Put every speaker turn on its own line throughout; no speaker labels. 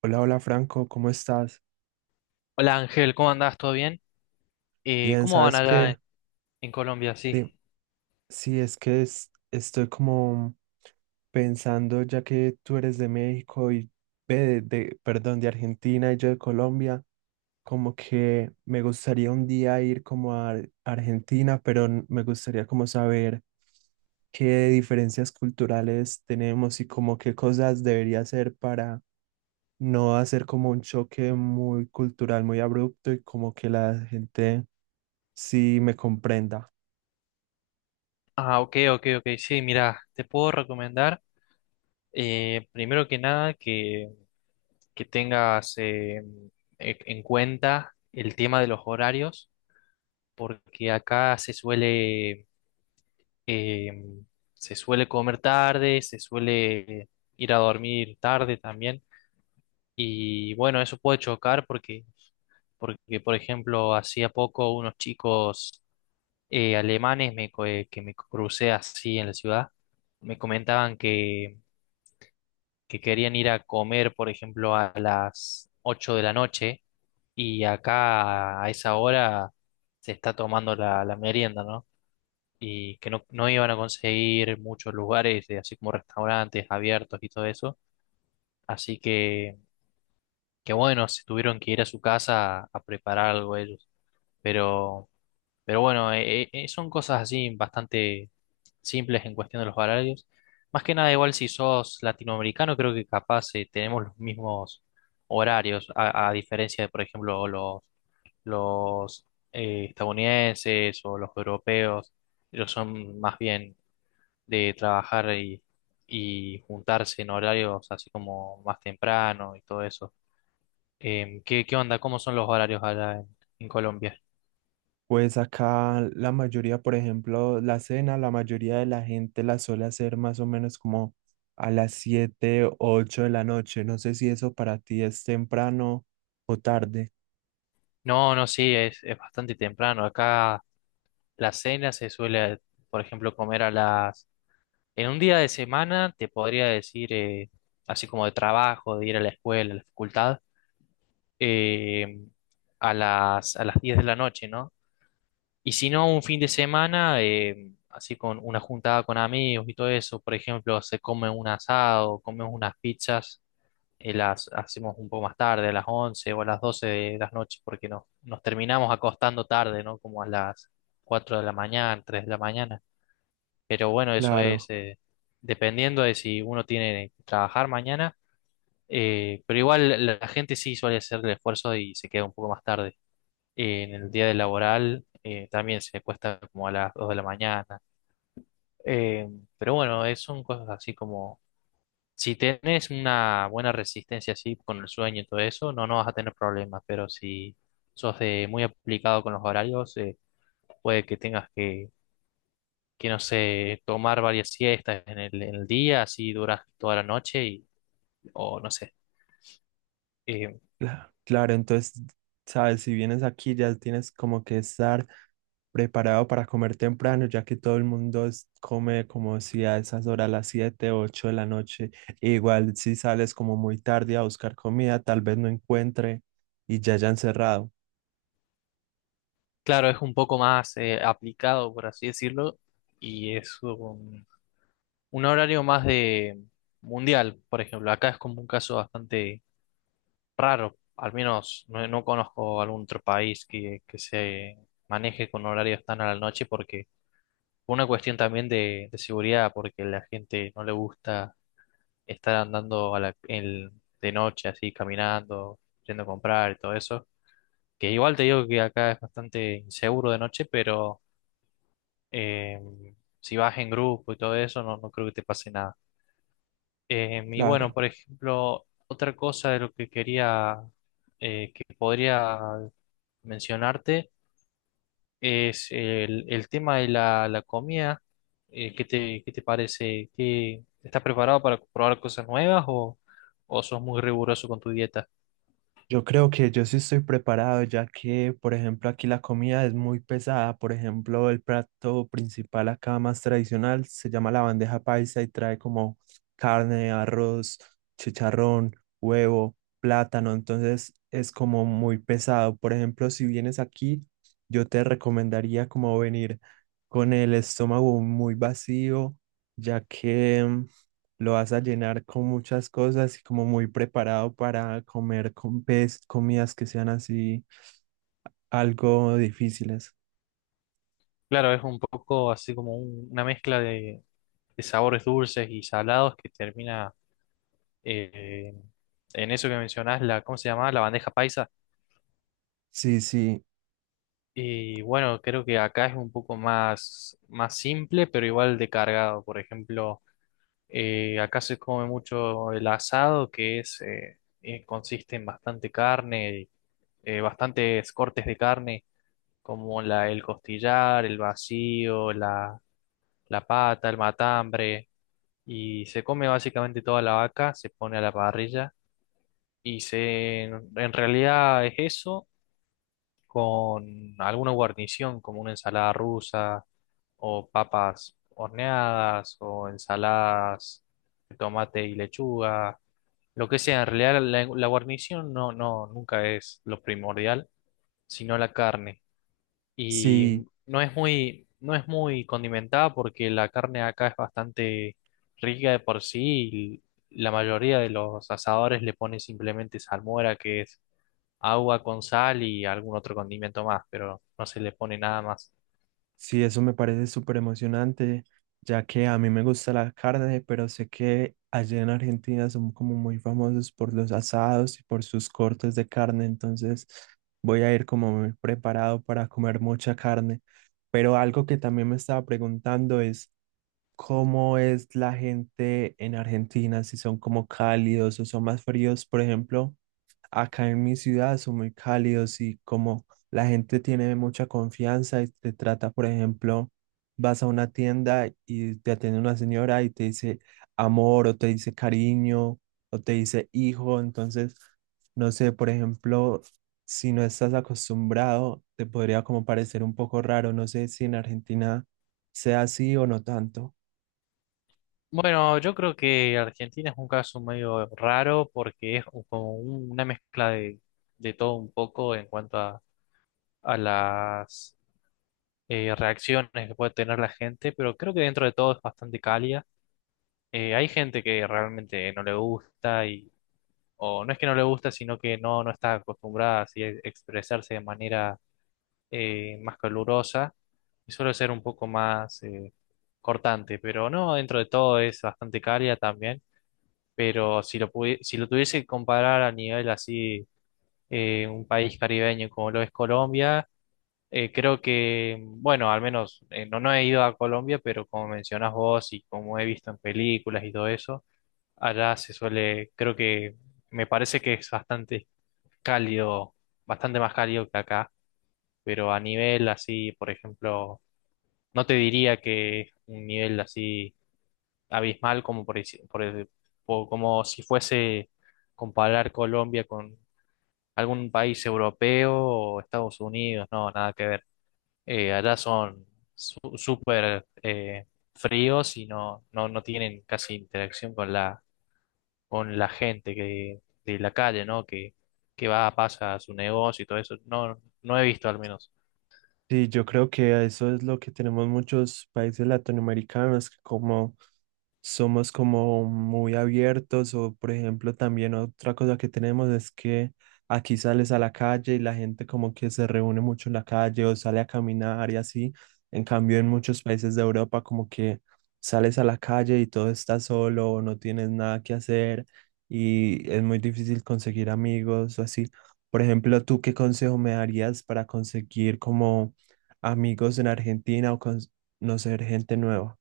Hola, hola Franco, ¿cómo estás?
Hola Ángel, ¿cómo andás? ¿Todo bien?
Bien,
¿Cómo van
¿sabes
allá
qué?
en Colombia?
Sí,
Sí.
sí, estoy como pensando, ya que tú eres de México y ve, de Argentina y yo de Colombia, como que me gustaría un día ir como a Argentina, pero me gustaría como saber qué diferencias culturales tenemos y como qué cosas debería hacer para no hacer como un choque muy cultural, muy abrupto y como que la gente si me comprenda.
Ah, ok, ok, ok. Sí, mira, te puedo recomendar, primero que nada, que tengas en cuenta el tema de los horarios, porque acá eh, se suele comer tarde, se suele ir a dormir tarde también, y bueno, eso puede chocar porque por ejemplo hacía poco unos chicos alemanes que me crucé así en la ciudad, me comentaban que querían ir a comer, por ejemplo, a las 8 de la noche y acá a esa hora se está tomando la merienda, ¿no? Y que no, no iban a conseguir muchos lugares, así como restaurantes abiertos y todo eso. Así que bueno, se tuvieron que ir a su casa a preparar algo ellos. Pero Pero bueno, son cosas así bastante simples en cuestión de los horarios. Más que nada, igual si sos latinoamericano, creo que capaz tenemos los mismos horarios, a diferencia de, por ejemplo, los estadounidenses o los europeos, ellos son más bien de trabajar y juntarse en horarios así como más temprano y todo eso. Qué onda? ¿Cómo son los horarios allá en Colombia?
Pues acá la mayoría, por ejemplo, la cena, la mayoría de la gente la suele hacer más o menos como a las 7, 8 de la noche. No sé si eso para ti es temprano o tarde.
No, no, sí, es bastante temprano. Acá la cena se suele, por ejemplo, comer a las... En un día de semana, te podría decir, así como de trabajo, de ir a la escuela, a la facultad, eh, a las 10 de la noche, ¿no? Y si no, un fin de semana, así con una juntada con amigos y todo eso, por ejemplo, se come un asado, comemos unas pizzas y las hacemos un poco más tarde, a las 11 o a las 12 de las noches, porque nos terminamos acostando tarde, ¿no? Como a las 4 de la mañana, 3 de la mañana. Pero bueno, eso es
Claro.
dependiendo de si uno tiene que trabajar mañana, pero igual la gente sí suele hacer el esfuerzo y se queda un poco más tarde. En el día de laboral también se cuesta como a las 2 de la mañana. Eh, pero bueno, son cosas así como si tienes una buena resistencia así con el sueño y todo eso, no, no vas a tener problemas, pero si sos de muy aplicado con los horarios, puede que tengas que, no sé, tomar varias siestas en el día, así duras toda la noche, y, o no sé. Eh,
Claro, entonces, sabes, si vienes aquí ya tienes como que estar preparado para comer temprano, ya que todo el mundo come como si a esas horas, las 7, 8 de la noche. Igual si sales como muy tarde a buscar comida, tal vez no encuentre y ya hayan cerrado.
claro, es un poco más aplicado, por así decirlo, y es un horario más de mundial, por ejemplo. Acá es como un caso bastante raro, al menos no, no conozco algún otro país que se maneje con horarios tan a la noche porque una cuestión también de seguridad, porque la gente no le gusta estar andando de noche así, caminando, yendo a comprar y todo eso, que igual te digo que acá es bastante inseguro de noche, pero eh, si vas en grupo y todo eso, no, no creo que te pase nada. Y bueno,
Claro.
por ejemplo, otra cosa de lo que quería que podría mencionarte es el tema de la comida. Qué te parece? ¿Qué- estás preparado para probar cosas nuevas o sos muy riguroso con tu dieta?
Yo creo que yo sí estoy preparado, ya que, por ejemplo, aquí la comida es muy pesada. Por ejemplo, el plato principal acá más tradicional se llama la bandeja paisa y trae como carne, arroz, chicharrón, huevo, plátano. Entonces es como muy pesado. Por ejemplo, si vienes aquí, yo te recomendaría como venir con el estómago muy vacío, ya que lo vas a llenar con muchas cosas y como muy preparado para comer con pez, comidas que sean así algo difíciles.
Claro, es un poco así como un- una mezcla de sabores dulces y salados que termina eh, en eso que mencionás, la, ¿cómo se llama? La bandeja paisa.
Sí, sí,
Y bueno, creo que acá es un poco más, más simple, pero igual de cargado. Por ejemplo. Acá se come mucho el asado, que es, consiste en bastante carne, bastantes cortes de carne, como la, el costillar, el vacío, la pata, el matambre, y se come básicamente toda la vaca, se pone a la parrilla, y se, en realidad es eso, con alguna guarnición, como una ensalada rusa, o papas horneadas, o ensaladas de tomate y lechuga. Lo que sea, en realidad la guarnición no, no, nunca es lo primordial, sino la carne.
sí,
Y no es muy, no es muy condimentada porque la carne acá es bastante rica de por sí y la mayoría de los asadores le ponen simplemente salmuera, que es agua con sal y algún otro condimento más, pero no se le pone nada más.
sí, eso me parece súper emocionante, ya que a mí me gusta la carne, pero sé que allá en Argentina son como muy famosos por los asados y por sus cortes de carne, entonces voy a ir como muy preparado para comer mucha carne. Pero algo que también me estaba preguntando es cómo es la gente en Argentina, si son como cálidos o son más fríos. Por ejemplo, acá en mi ciudad son muy cálidos y como la gente tiene mucha confianza y te trata, por ejemplo, vas a una tienda y te atiende una señora y te dice amor o te dice cariño o te dice hijo. Entonces, no sé, por ejemplo, si no estás acostumbrado, te podría como parecer un poco raro. No sé si en Argentina sea así o no tanto.
Bueno, yo creo que Argentina es un caso medio raro porque es como un- una mezcla de todo un poco en cuanto a las reacciones que puede tener la gente, pero creo que dentro de todo es bastante cálida. Hay gente que realmente no le gusta y, o no es que no le gusta, sino que no, no está acostumbrada así a expresarse de manera más calurosa y suele ser un poco más cortante, pero no, dentro de todo es bastante cálida también, pero si lo, pudi- si lo tuviese que comparar a nivel así, un país caribeño como lo es Colombia. Creo que, bueno, al menos no, no he ido a Colombia, pero como mencionás vos y como he visto en películas y todo eso, allá se suele, creo que me parece que es bastante cálido, bastante más cálido que acá, pero a nivel así, por ejemplo, no te diría que es un nivel así abismal como por, deci- por el- o como si fuese comparar Colombia con algún país europeo o Estados Unidos, no, nada que ver. Allá son súper fríos y no, no, no tienen casi interacción con con la gente que, de la calle, ¿no? Que va, pasa a su negocio y todo eso. No, no he visto al menos.
Sí, yo creo que a eso es lo que tenemos muchos países latinoamericanos, que como somos como muy abiertos o por ejemplo también otra cosa que tenemos es que aquí sales a la calle y la gente como que se reúne mucho en la calle o sale a caminar y así. En cambio en muchos países de Europa como que sales a la calle y todo está solo o no tienes nada que hacer y es muy difícil conseguir amigos o así. Por ejemplo, ¿tú qué consejo me darías para conseguir como amigos en Argentina o conocer gente nueva?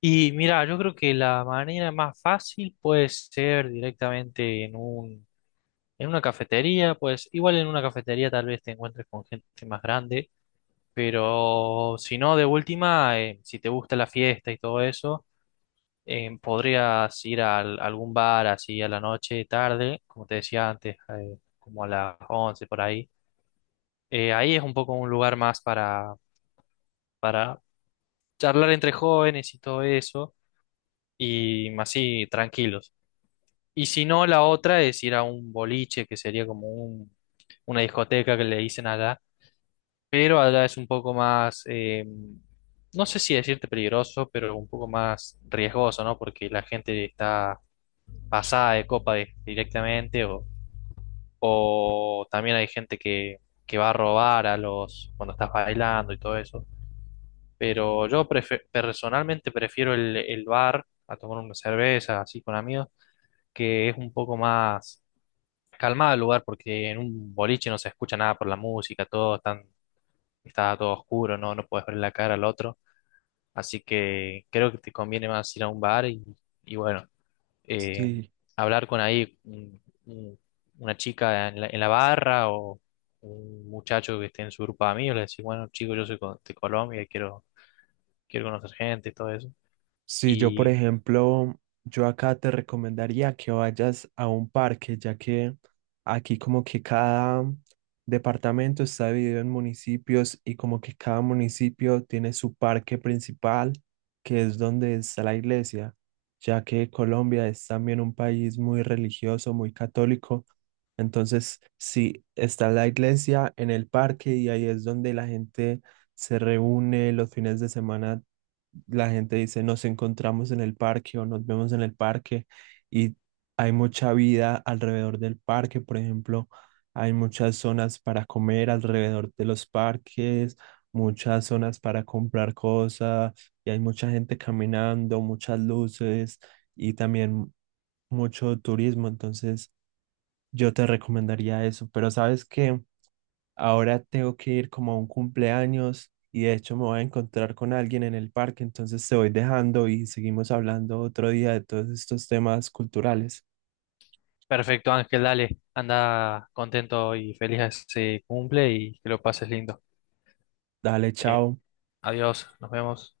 Y mira, yo creo que la manera más fácil puede ser directamente en un, en una cafetería, pues igual en una cafetería tal vez te encuentres con gente más grande, pero si no, de última, si te gusta la fiesta y todo eso. Eh, podrías ir a algún bar así a la noche, tarde, como te decía antes, como a las 11 por ahí. Ahí es un poco un lugar más para charlar entre jóvenes y todo eso, y más así tranquilos. Y si no, la otra es ir a un boliche, que sería como un, una discoteca que le dicen allá, pero allá es un poco más, no sé si decirte peligroso, pero un poco más riesgoso, ¿no? Porque la gente está pasada de copa directamente o también hay gente que va a robar a los cuando estás bailando y todo eso. Pero yo personalmente prefiero el bar a tomar una cerveza así con amigos, que es un poco más calmado el lugar porque en un boliche no se escucha nada por la música, está todo oscuro, no, no puedes ver la cara al otro. Así que creo que te conviene más ir a un bar y bueno. Eh,
Sí,
hablar con ahí una chica en en la barra o un muchacho que esté en su grupo de amigos, le decís, bueno, chico, yo soy de Colombia y quiero, quiero conocer gente y todo eso.
si yo, por
Y
ejemplo, yo acá te recomendaría que vayas a un parque, ya que aquí como que cada departamento está dividido en municipios y como que cada municipio tiene su parque principal, que es donde está la iglesia, ya que Colombia es también un país muy religioso, muy católico. Entonces, sí, está la iglesia en el parque y ahí es donde la gente se reúne los fines de semana. La gente dice nos encontramos en el parque o nos vemos en el parque, y hay mucha vida alrededor del parque. Por ejemplo, hay muchas zonas para comer alrededor de los parques, muchas zonas para comprar cosas y hay mucha gente caminando, muchas luces y también mucho turismo. Entonces yo te recomendaría eso, pero sabes que ahora tengo que ir como a un cumpleaños y de hecho me voy a encontrar con alguien en el parque, entonces te voy dejando y seguimos hablando otro día de todos estos temas culturales.
perfecto, Ángel, dale, anda contento y feliz a ese cumple y que lo pases lindo.
Dale,
Eh,
chao.
adiós, nos vemos.